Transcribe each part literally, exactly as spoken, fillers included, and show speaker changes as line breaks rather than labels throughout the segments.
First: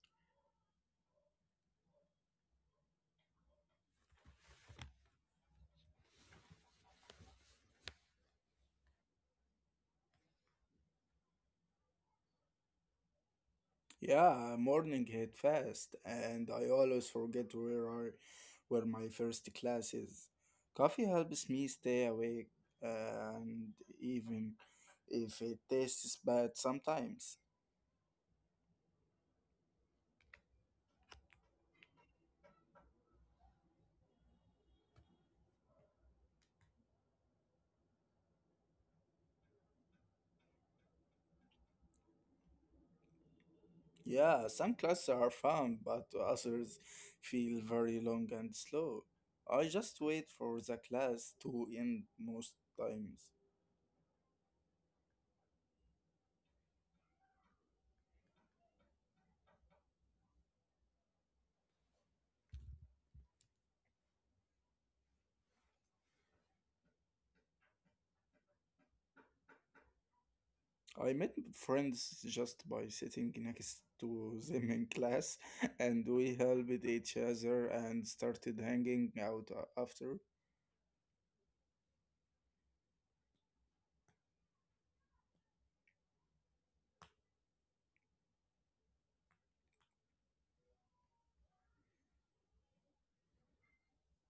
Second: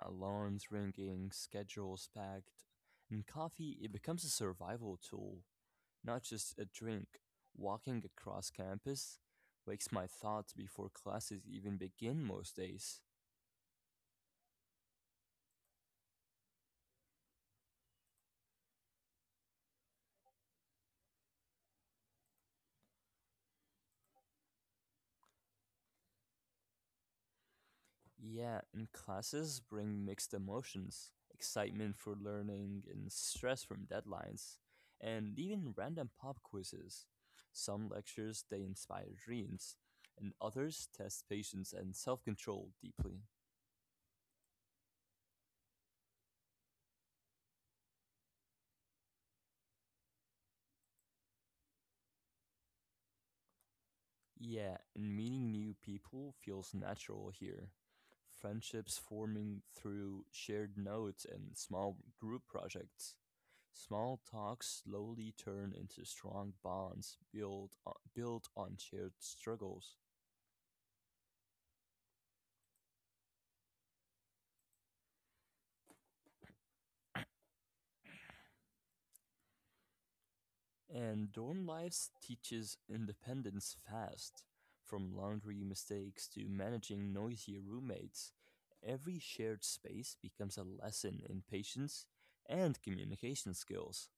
alarms ringing, schedules packed, and coffee, it becomes a survival tool, not just a drink. Walking across campus wakes my thoughts before classes even begin most days.
Yeah, morning hit fast, and I always forget where I, where my first class is. Coffee helps me stay awake, and even if it tastes bad sometimes.
Yeah, and classes bring mixed emotions, excitement for learning and stress from deadlines, and even random pop quizzes. Some lectures, they inspire dreams, and others test patience and self control deeply.
Yeah, some classes are fun, but others feel very long and slow. I just wait for the class to end most times.
Yeah, and meeting new people feels natural here. Friendships forming through shared notes and small group projects. Small talks slowly turn into strong bonds built on, built on shared struggles.
I met friends just by sitting next to them in class, and we helped each other and started hanging out a- after.
And dorm life teaches independence fast. From laundry mistakes to managing noisy roommates, every shared space becomes a lesson in patience and communication skills.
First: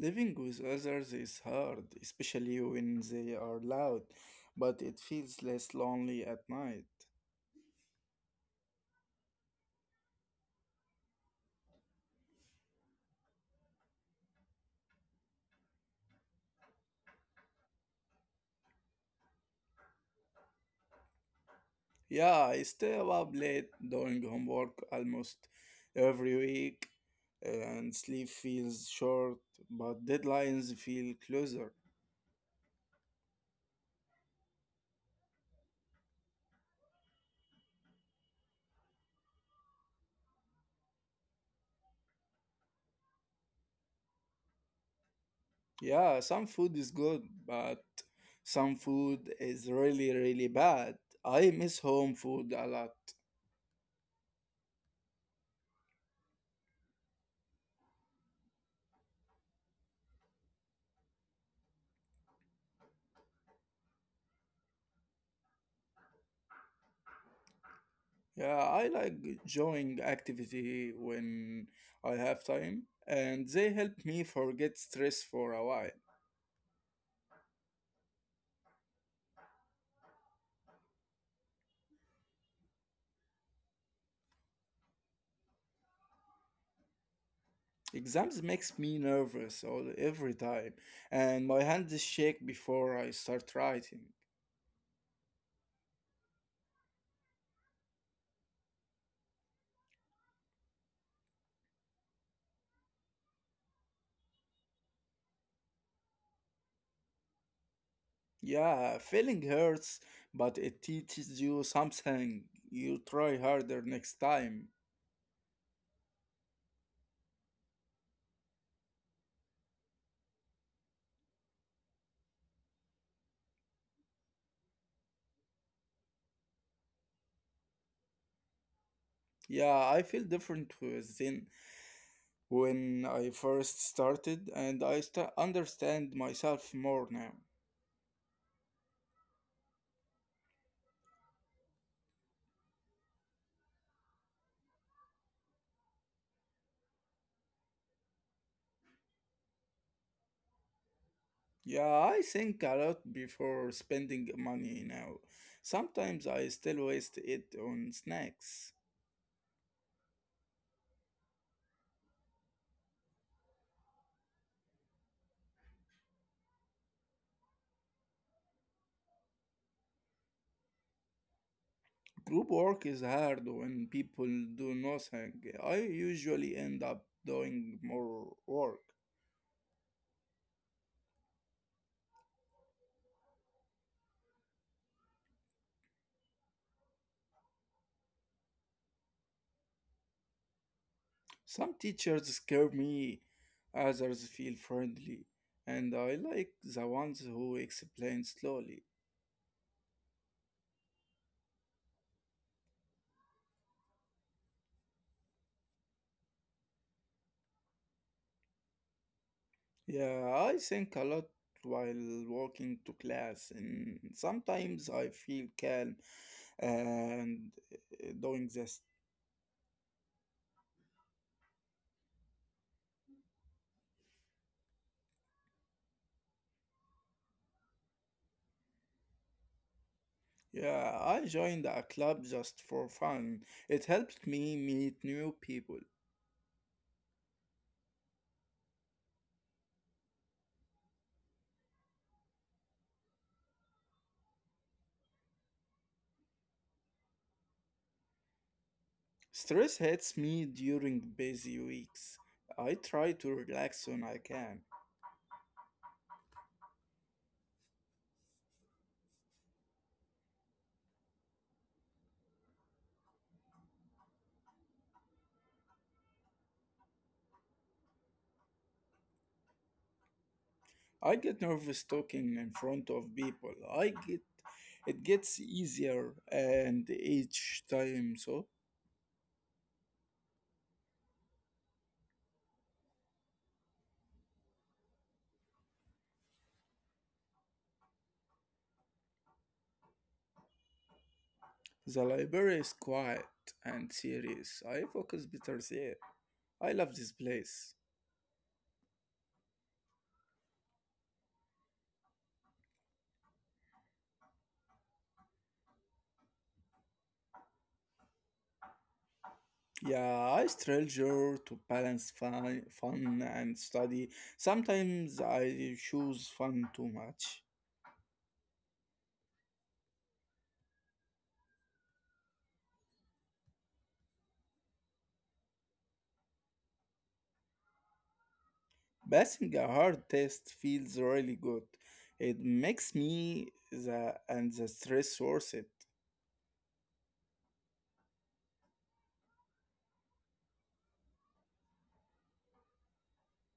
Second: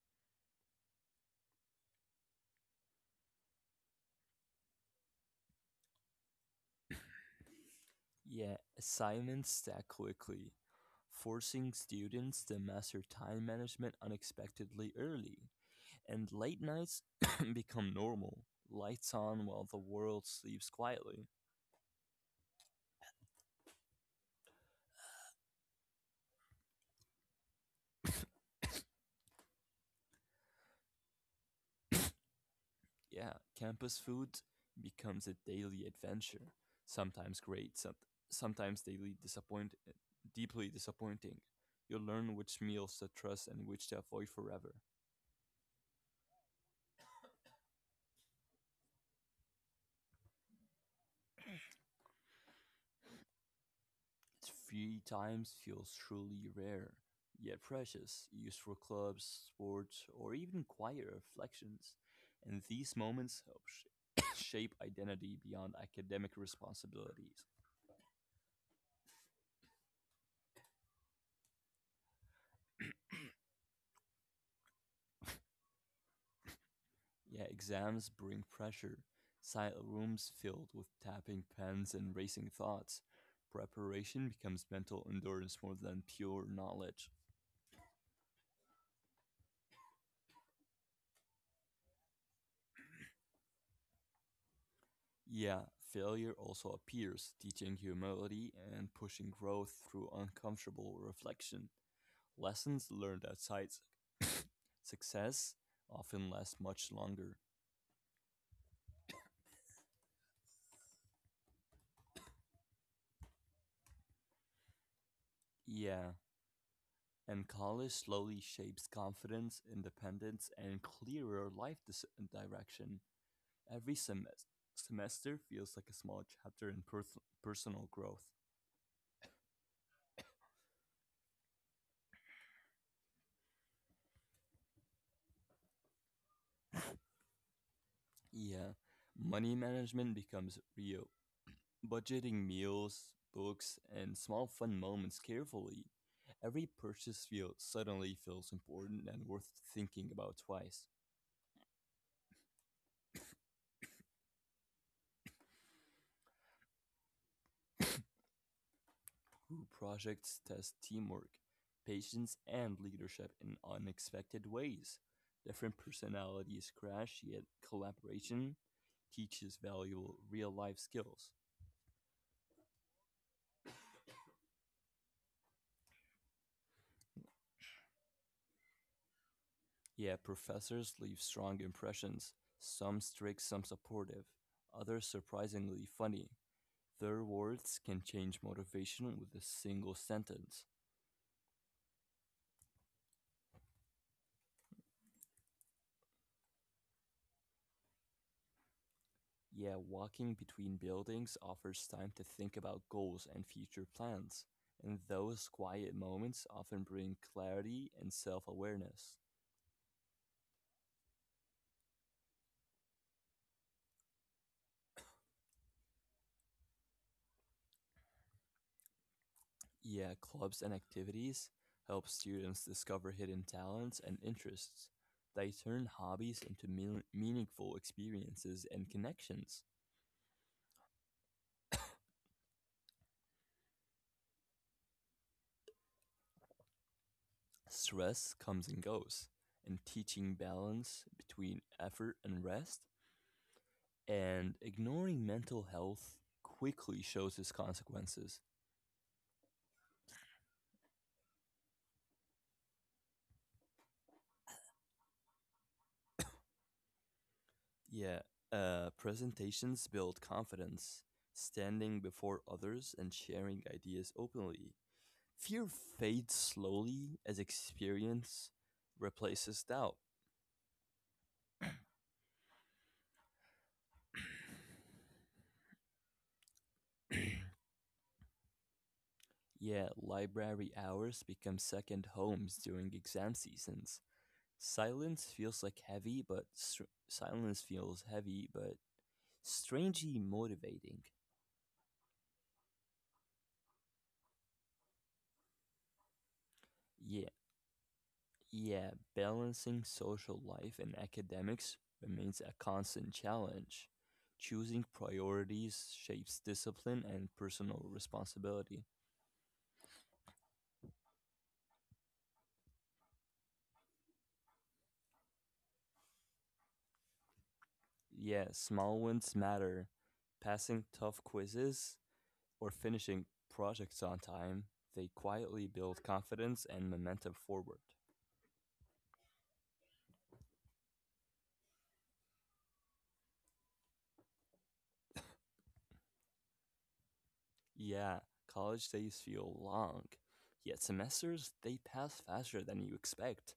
Living with others is hard, especially when they are loud, but it feels less lonely at night.
Yet, assignments stack quickly, forcing students to master time management unexpectedly early, and late nights become normal. Lights on while the world sleeps quietly.
Yeah, I stay up late doing homework almost every week, and sleep feels short, but deadlines feel closer.
Yeah, campus food becomes a daily adventure. Sometimes great, som- sometimes daily disappoint- deeply disappointing. You learn which meals to trust and which to avoid forever.
Yeah, some food is good, but some food is really, really bad. I miss home food a lot.
Three times feels truly rare, yet precious, used for clubs, sports, or even quiet reflections. And these moments help sh- shape identity beyond academic responsibilities.
Yeah, I like enjoying activity when I have time, and they help me forget stress for a while.
Yeah, exams bring pressure, silent rooms filled with tapping pens and racing thoughts. Preparation becomes mental endurance more than pure knowledge.
Exams makes me nervous all every time, and my hands shake before I start writing.
Yeah, failure also appears, teaching humility and pushing growth through uncomfortable reflection. Lessons learned outside success often last much longer.
Yeah, failing hurts, but it teaches you something. You try harder next time.
Yeah, and college slowly shapes confidence, independence, and clearer life dis- direction. Every semes- semester feels like a small chapter in pers- personal growth.
Yeah, I feel different with Zen when I first started, and I sta understand myself more now.
Yeah, money management becomes real. Budgeting meals, books, and small fun moments carefully. Every purchase feel suddenly feels important and worth thinking about twice.
Yeah, I think a lot before spending money now. Sometimes I still waste it on snacks.
Group projects test teamwork, patience, and leadership in unexpected ways. Different personalities crash, yet collaboration teaches valuable real life skills.
Group work is hard when people do nothing. I usually end up doing more work.
Yeah, professors leave strong impressions, some strict, some supportive, others surprisingly funny. Their words can change motivation with a single sentence.
Some teachers scare me, others feel friendly, and I like the ones who explain slowly.
Yeah, walking between buildings offers time to think about goals and future plans, and those quiet moments often bring clarity and self awareness.
Yeah, I think a lot while walking to class, and sometimes I feel calm and uh, doing this.
Yeah, clubs and activities help students discover hidden talents and interests. They turn hobbies into mean- meaningful experiences and connections.
Yeah, I joined a club just for fun. It helped me meet new people.
Stress comes and goes, and teaching balance between effort and rest, and ignoring mental health quickly shows its consequences.
Stress hits me during busy weeks. I try to relax when I can.
Yeah, uh, presentations build confidence, standing before others and sharing ideas openly. Fear fades slowly as experience replaces doubt.
I get nervous talking in front of people. I get It gets easier and each time so.
Yeah, library hours become second homes during exam seasons. Silence feels like heavy, but str- silence feels heavy, but strangely motivating.
The library is quiet and serious. I focus better there. I love this
Yeah,
place.
Yeah, balancing social life and academics remains a constant challenge. Choosing priorities shapes discipline and personal responsibility.
Yeah, I struggle to balance fun, fun and study. Sometimes I choose fun too much.
Yeah, small wins matter. Passing tough quizzes or finishing projects on time, they quietly build confidence and momentum forward.
Passing a hard test feels really good. It makes me the and the stress worth it.
Yeah, college days feel long, yet semesters, they pass faster than you expect.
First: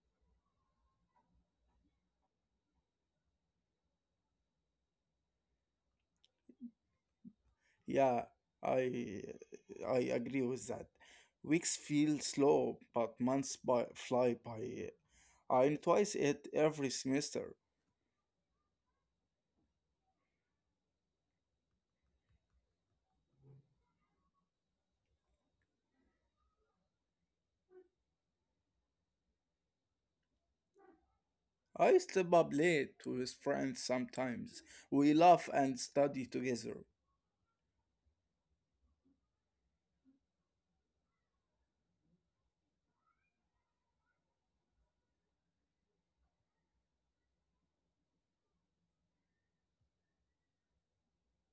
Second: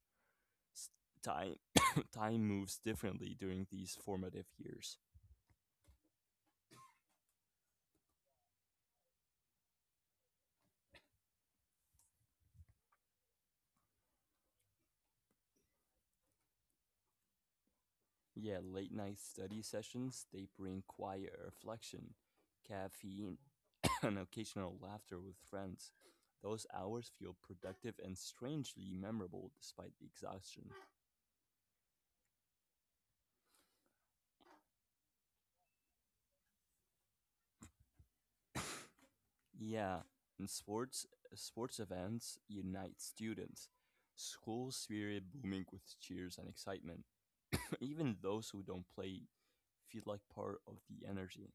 s- time time moves differently during these formative years.
Yeah, I I agree with that. Weeks feel slow, but months by, fly by. I'm twice it every semester.
Yeah, late night study sessions, they bring quiet reflection, caffeine, and occasional laughter with friends. Those hours feel productive and strangely memorable despite the exhaustion.
I stay up late with friends sometimes. We laugh and study together.
Yeah, and sports sports events unite students. School spirit booming with cheers and excitement. Even those who don't play feel like part of the energy.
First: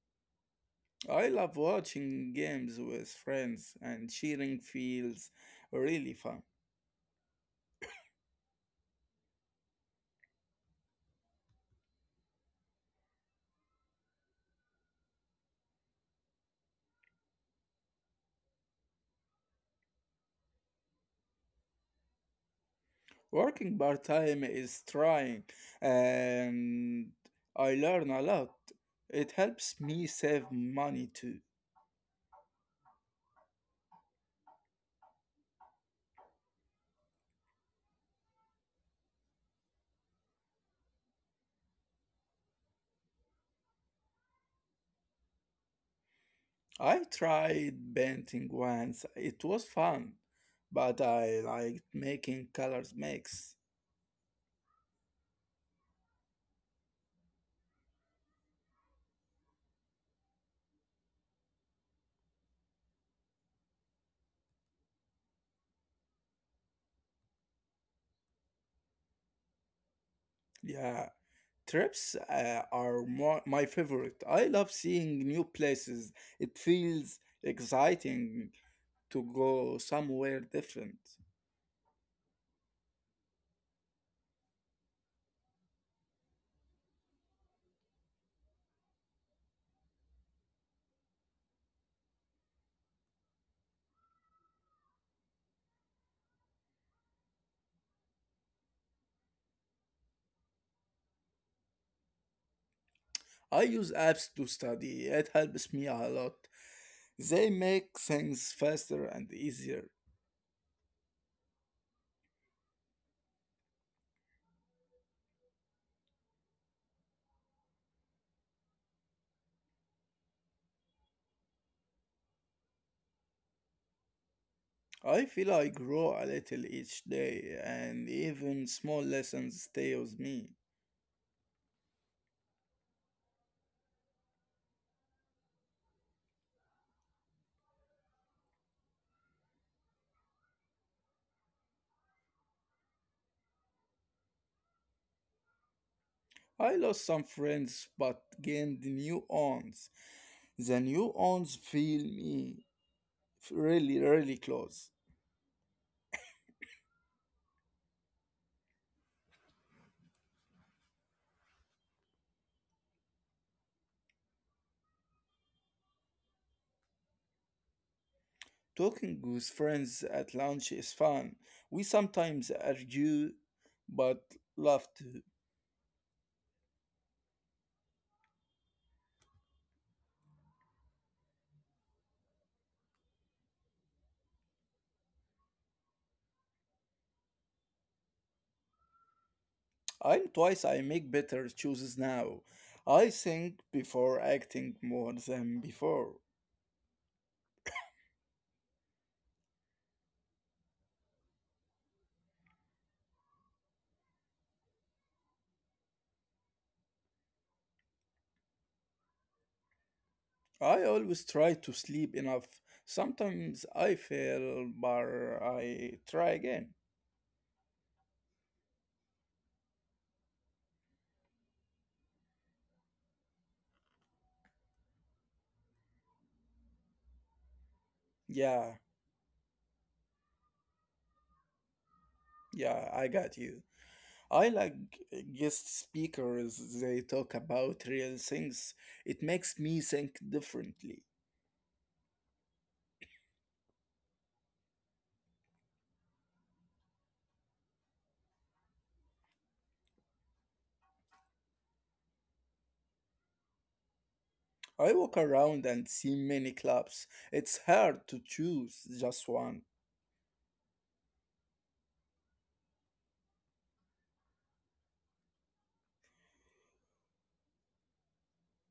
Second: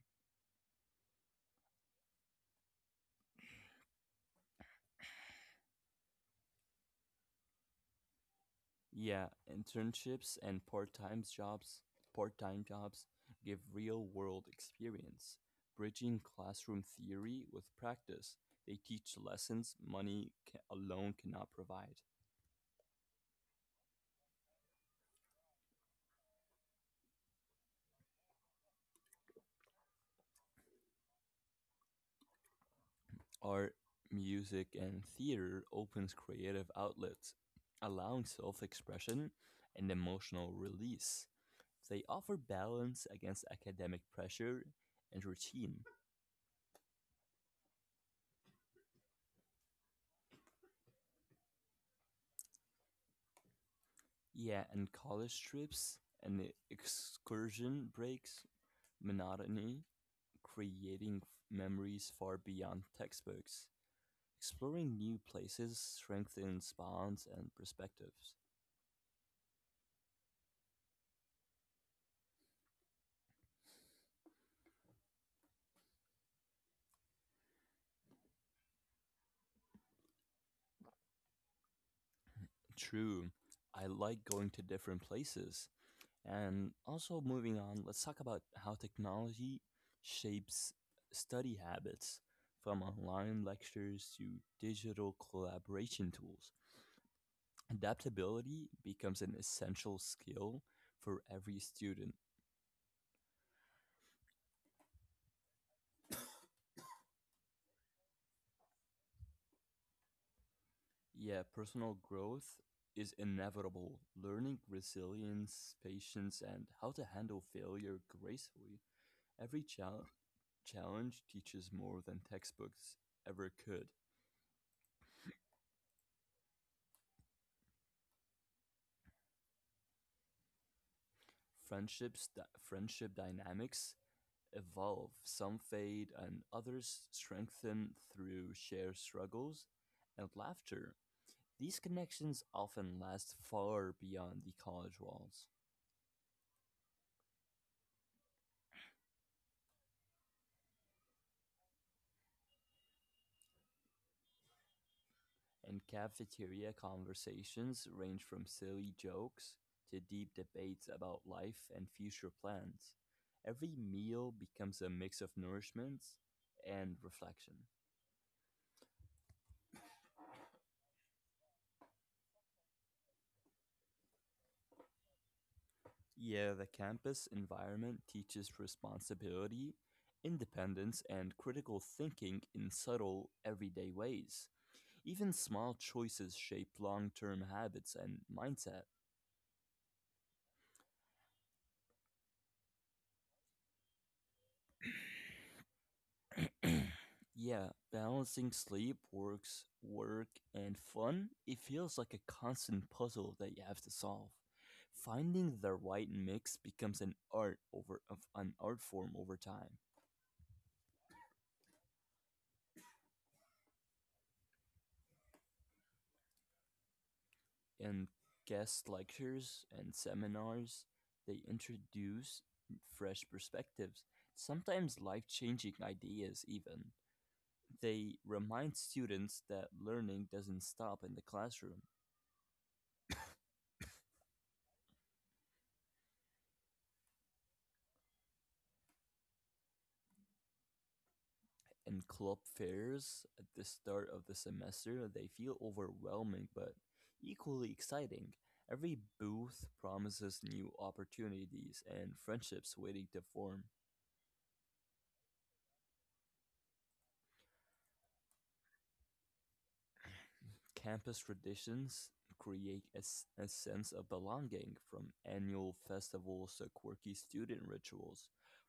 I love watching games with friends and cheering feels really fun.
Yeah, internships and part-time jobs, part-time jobs give real-world experience, bridging classroom theory with practice. They teach lessons money ca- alone cannot provide.
Working part-time is trying and I learn a lot. It helps me save money too.
Art, music, and theater opens creative outlets, allowing self-expression and emotional release. They offer balance against academic pressure and routine.
I tried painting once. It was fun, but I liked making colors mix.
Yeah, and college trips and the excursion breaks monotony, creating f- memories far beyond textbooks. Exploring new places strengthens bonds and perspectives.
Yeah, trips uh, are more my favorite. I love seeing new places. It feels exciting to go somewhere different.
True, I like going to different places. And also, moving on, let's talk about how technology shapes study habits, from online lectures to digital collaboration tools. Adaptability becomes an essential skill for every student.
I use apps to study. It helps me a lot. They make things faster and easier.
Yeah, personal growth is inevitable. Learning resilience, patience, and how to handle failure gracefully. Every chal- challenge teaches more than textbooks ever could.
I feel I grow a little each day, and even small lessons stay with me.
Friendships, dy- friendship dynamics evolve. Some fade, and others strengthen through shared struggles and laughter. These connections often last far beyond the college walls,
I lost some friends but gained new ones. The new ones feel me really, really close.
and cafeteria conversations range from silly jokes to deep debates about life and future plans. Every meal becomes a mix of nourishment and reflection.
Talking with friends at lunch is fun. We sometimes argue but love to.
Yeah, the campus environment teaches responsibility, independence, and critical thinking in subtle, everyday ways. Even small choices shape long term habits and mindset.
I'm twice I make better choices now. I think before acting more than before.
Yeah, balancing sleep, works, work, and fun, it feels like a constant puzzle that you have to solve. Finding the right mix becomes an art over of an art form over time.
I always try to sleep enough. Sometimes I fail, but I try again.
And guest lectures and seminars, they introduce fresh perspectives, sometimes life-changing ideas even. They remind
Yeah,
students that learning doesn't stop in the classroom.
yeah, I got you. I like guest speakers, they talk about real things. It makes me think differently.
And club fairs at the start of the semester, they feel overwhelming but equally exciting. Every booth promises new opportunities and friendships waiting to form.
I walk around and see many clubs. It's hard to choose just one.
Campus traditions create a, s- a sense of belonging, from annual festivals to quirky student rituals.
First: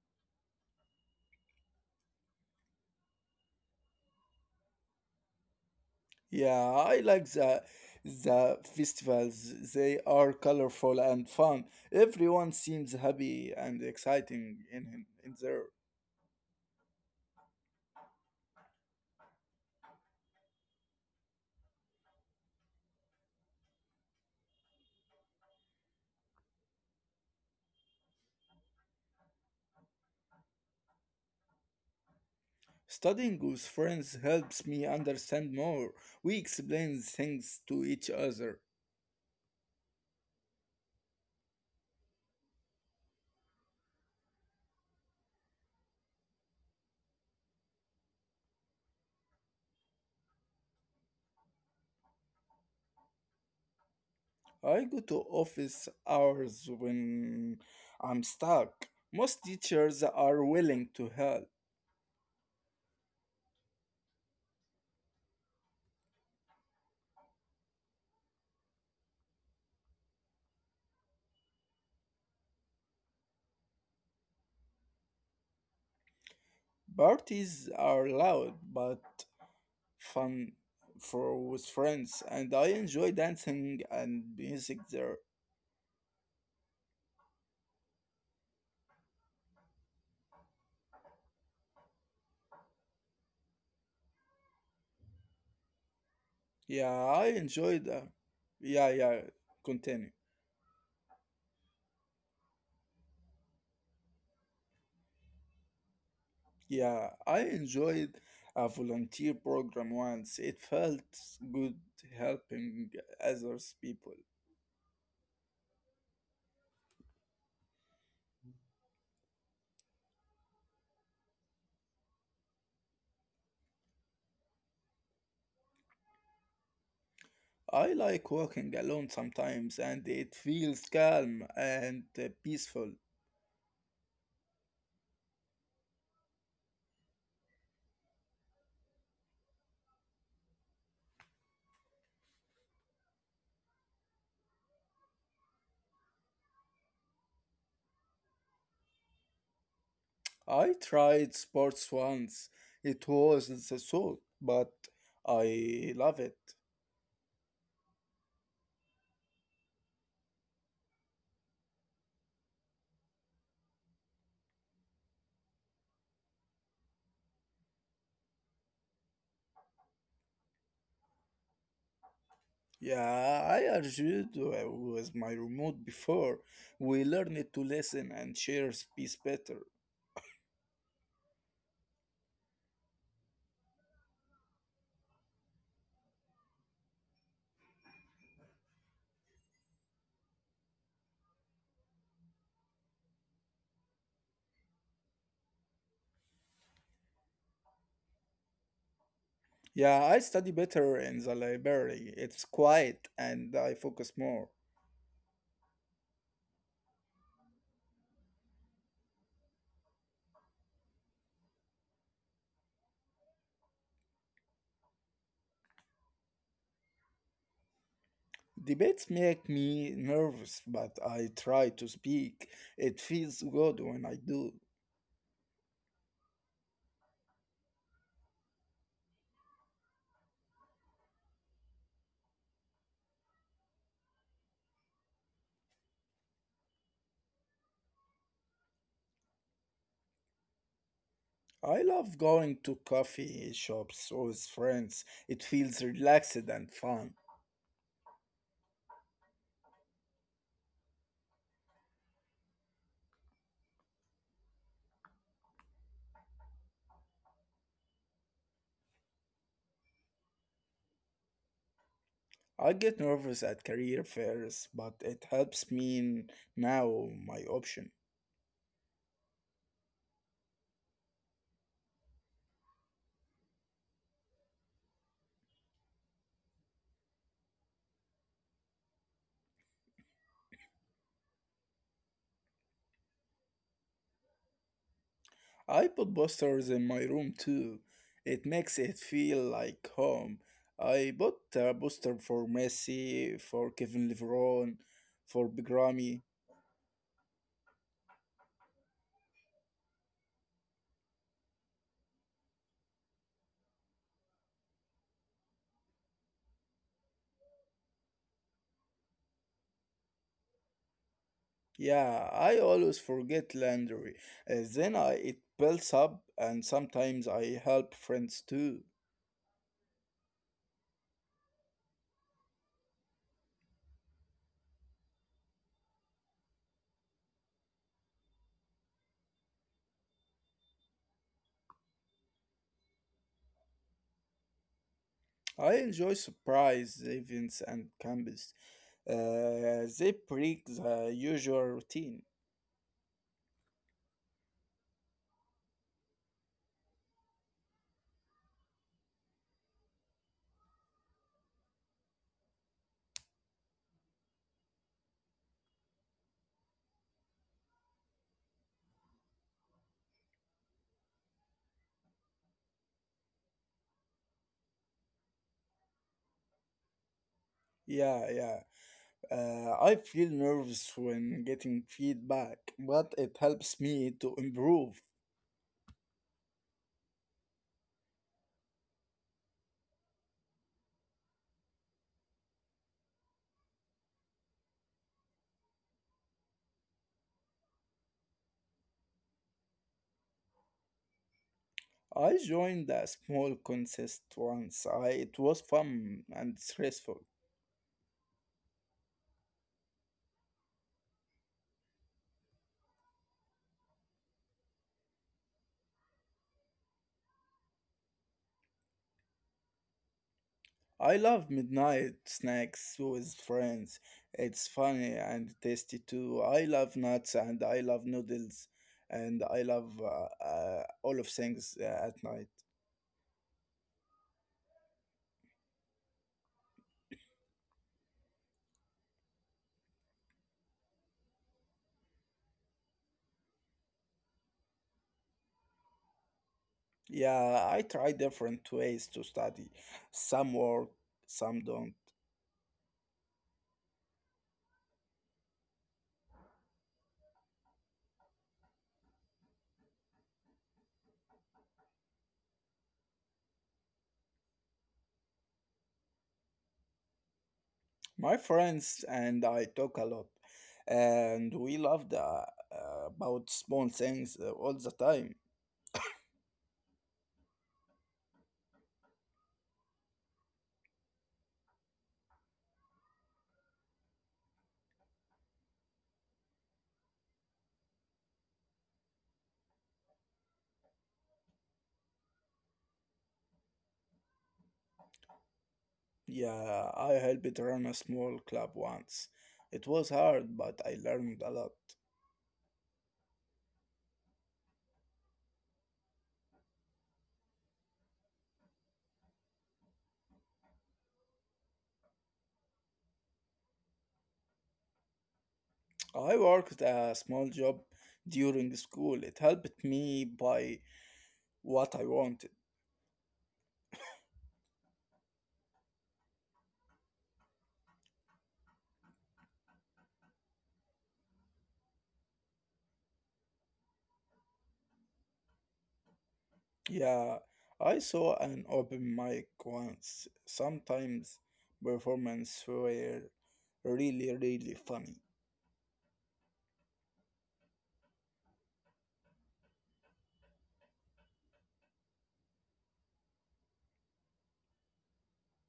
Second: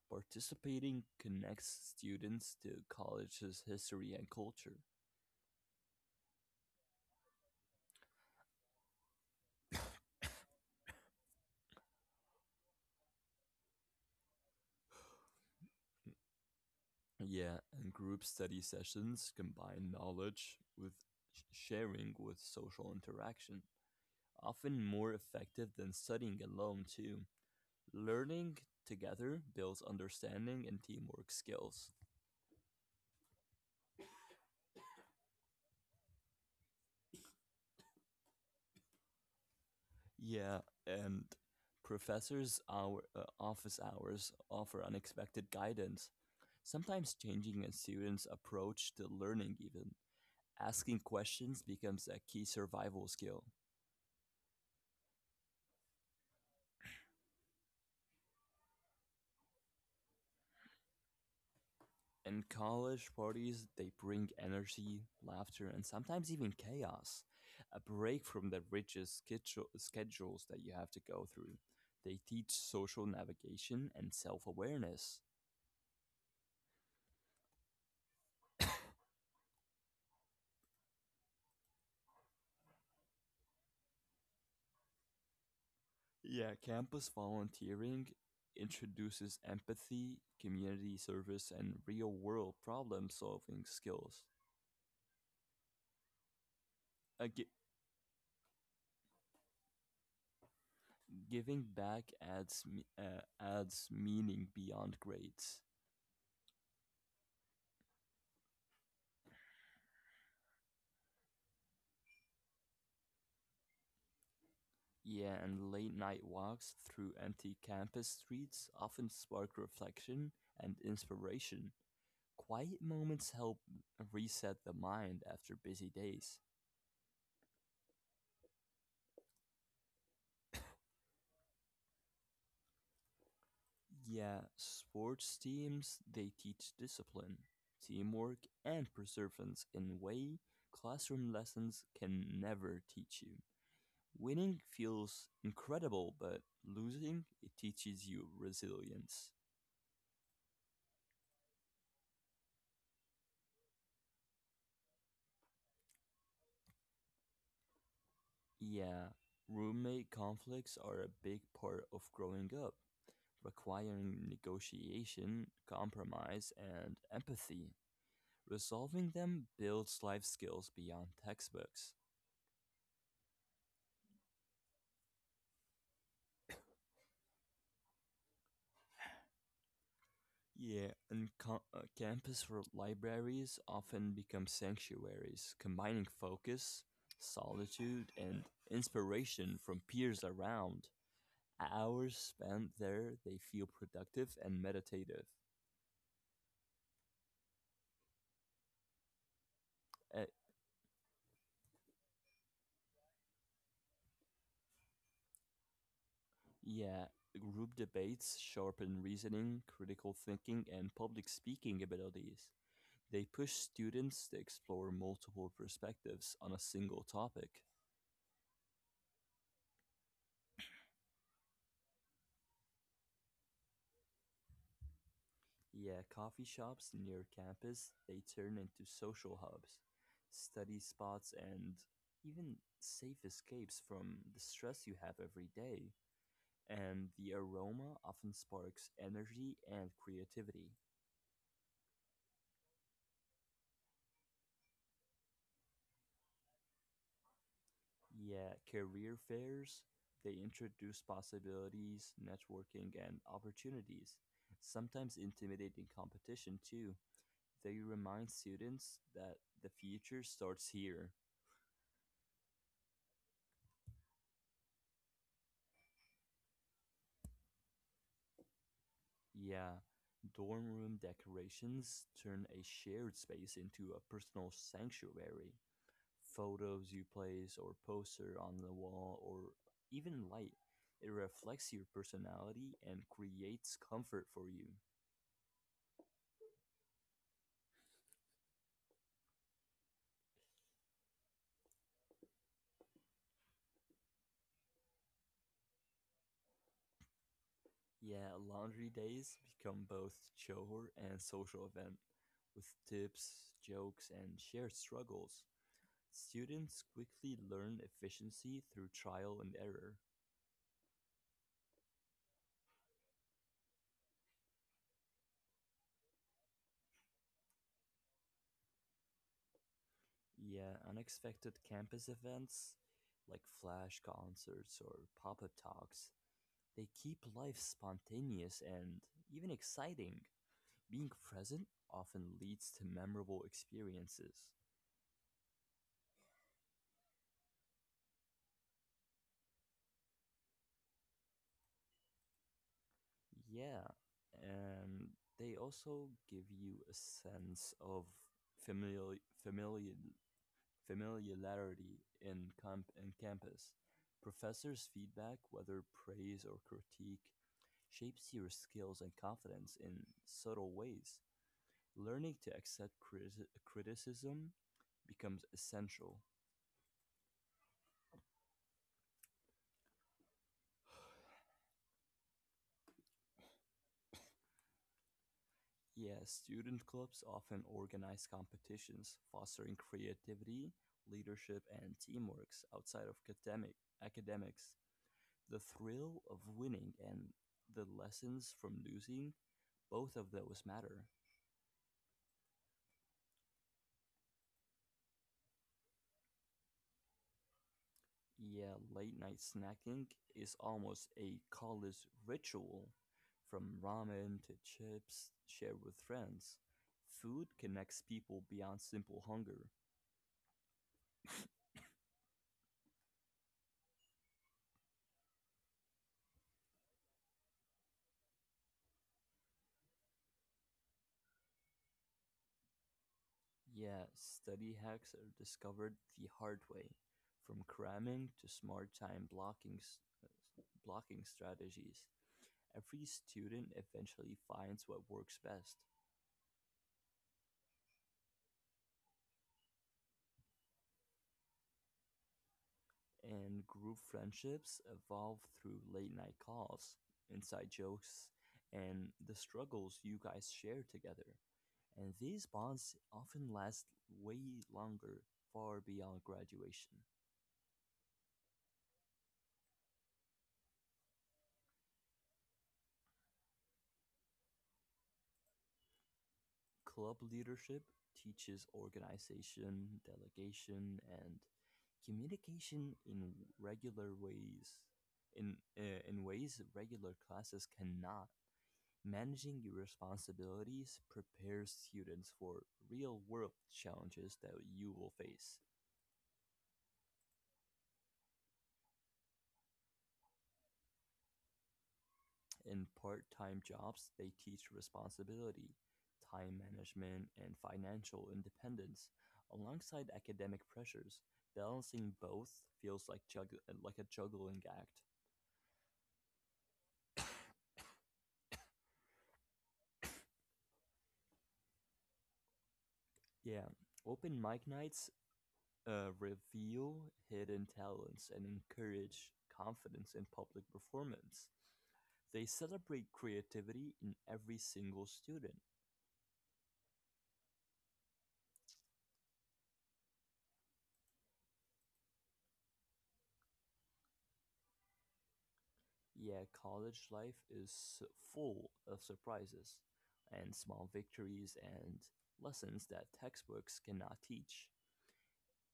Participating connects students to college's history and culture.
Yeah, I like the the festivals. They are colorful and fun. Everyone seems happy and exciting in in there.
Yeah, and group study sessions combine knowledge with sh- sharing with social interaction, often more effective than studying alone, too. Learning together builds understanding and teamwork skills.
Studying with friends helps me understand more. We explain things to each other.
Yeah, and professors' hour, uh, office hours offer unexpected guidance, sometimes changing a student's approach to learning, even. Asking questions becomes a key survival skill.
I go to office hours when I'm stuck. Most teachers are willing to help.
In college parties, they bring energy, laughter, and sometimes even chaos. A break from the rigid schedule- schedules that you have to go through. They teach social navigation and self awareness.
Parties are loud but fun for with friends, and I enjoy dancing and music there.
Yeah, campus volunteering introduces empathy, community service, and real world problem solving skills.
Yeah,
Uh,
I
gi-
enjoyed. Uh, yeah, yeah. Continue.
Giving back adds, me- uh, adds meaning beyond grades.
Yeah, I enjoyed a volunteer program once. It felt good helping others people.
Yeah, and late night walks through empty campus streets often spark reflection and inspiration. Quiet moments help reset the mind after busy days.
I like walking alone sometimes, and it feels calm and uh, peaceful.
Yeah, sports teams, they teach discipline, teamwork, and perseverance in a way classroom lessons can never teach you. Winning feels incredible, but losing, it teaches you resilience.
I tried sports once. It wasn't so sort, but I love it.
Yeah, roommate conflicts are a big part of growing up, requiring negotiation, compromise, and empathy. Resolving them builds life skills beyond textbooks.
Yeah, I argued uh, with my remote before. We learned to listen and share space better.
Yeah, and co- uh, campus r- libraries often become sanctuaries, combining focus, solitude, and inspiration from peers around. Hours spent there, they feel productive and meditative.
Yeah,
Uh,
I study better in the library. It's quiet and I focus more.
Yeah, group debates sharpen reasoning, critical thinking, and public speaking abilities. They push students to explore multiple perspectives on a single topic.
Debates make me nervous, but I try to speak. It feels good when I do.
Yeah, coffee shops near campus, they turn into social hubs, study spots, and even safe escapes from the stress you have every day. And the aroma often sparks energy and creativity.
I love going to coffee shops with friends. It feels relaxed and fun.
Yeah, career fairs, they introduce possibilities, networking, and opportunities. Sometimes intimidating competition too. They remind students that the future starts here.
I get nervous at career fairs, but it helps me now my option.
Yeah, dorm room decorations turn a shared space into a personal sanctuary. Photos you place or poster on the wall or even light, it reflects your personality and creates comfort for you.
I put posters in my room too. It makes it feel like home. I bought a poster for Messi, for Kevin LeBron, for Big Ramy.
Yeah, laundry days become both chore and social event. With tips, jokes, and shared struggles, students quickly learn efficiency through trial and error.
Yeah, I always forget laundry. Uh, then I it builds up, and sometimes I help friends too.
Yeah, unexpected campus events like flash concerts or pop up talks, they keep life spontaneous and even exciting. Being present often leads to memorable experiences.
I enjoy surprise events and campus. Uh, they break the usual routine.
Yeah, and they also give you a sense of familiar, familiar, familiarity in, comp- in campus. Professors' feedback, whether praise or critique, shapes your skills and confidence in subtle ways. Learning to accept criti- criticism becomes essential.
Yeah, yeah. Uh, I feel nervous when getting feedback, but it helps me to improve.
Yes, student clubs often organize competitions, fostering creativity, leadership, and teamwork outside of academic academics. The thrill of winning and the lessons from losing, both of those matter.
I joined a small contest once. I, it was fun and stressful.
Yeah, late night snacking is almost a college ritual, from ramen to chips shared with friends. Food connects people beyond simple hunger.
I love midnight snacks with friends. It's funny and tasty too. I love nuts and I love noodles and I love uh, uh, all of things uh, at night.
Yeah, study hacks are discovered the hard way, from cramming to smart time blocking s- blocking strategies. Every student eventually finds what works best,
Yeah, I try different ways to study. Some work, some don't.
and group friendships evolve through late night calls, inside jokes, and the struggles you guys share together. And these bonds often last way longer, far beyond graduation.
My friends and I talk a lot and we love the uh, about small things uh, all the time.
Club leadership teaches organization, delegation, and communication in regular ways. In, uh, in ways regular classes cannot. Managing your responsibilities prepares students for real world challenges that you will face.
Yeah, I helped run a small club once. It was hard, but I learned a lot.
In part-time jobs, they teach responsibility, time management, and financial independence. Alongside academic pressures, balancing both feels like jugg- like a juggling act.
I worked a small job during school. It helped me buy what I wanted.
Yeah, open mic nights uh, reveal hidden talents and encourage confidence in public performance. They celebrate creativity in every single student.
Yeah, I saw an open mic once. Sometimes performance were really, really funny.
Yeah, college life is s- full of surprises and small victories and lessons that textbooks cannot teach.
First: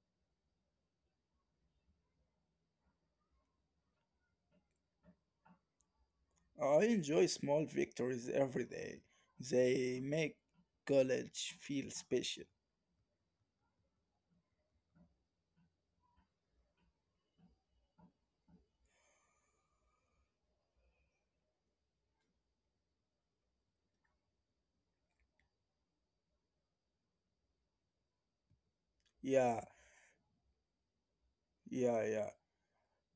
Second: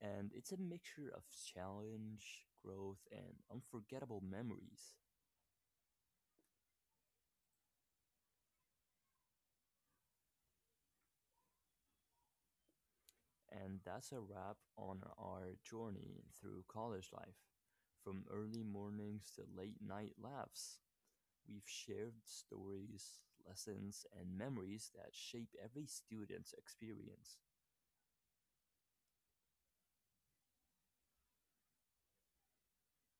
And it's a mixture of challenge, growth, and unforgettable memories.
I enjoy small victories every day. They make college feel special.
And that's a wrap on our journey through college life. From early mornings to late night laughs, we've shared stories, lessons, and memories that shape every student's experience.
Yeah, yeah, yeah.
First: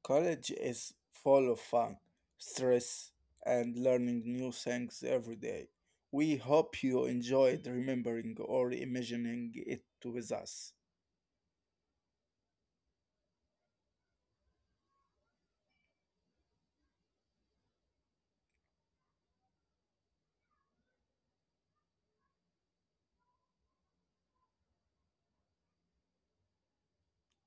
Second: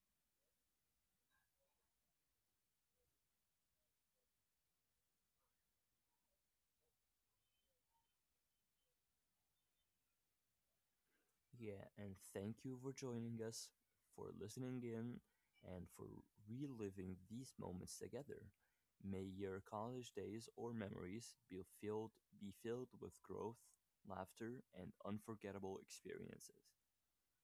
College is full of fun, stress, and learning new things every day. We hope you enjoyed remembering or imagining it with us.
Yeah, and thank you for joining us, for listening in, and for reliving these moments together. May your college days or memories be filled be filled with growth, laughter, and unforgettable experiences.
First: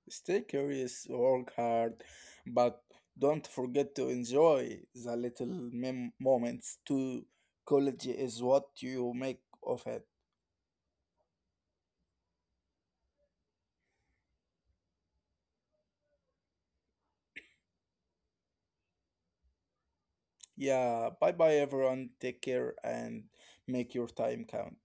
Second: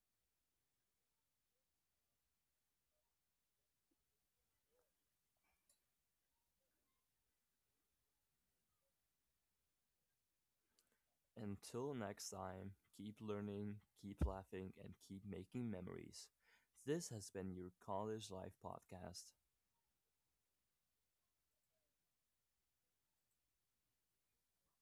Stay curious, work hard, but don't forget to enjoy the little mem- moments too. College is what you make of it.
Until next time, keep learning, keep laughing, and keep making memories. This has been your College Life Podcast.
Yeah, bye bye everyone. Take care and make your time count.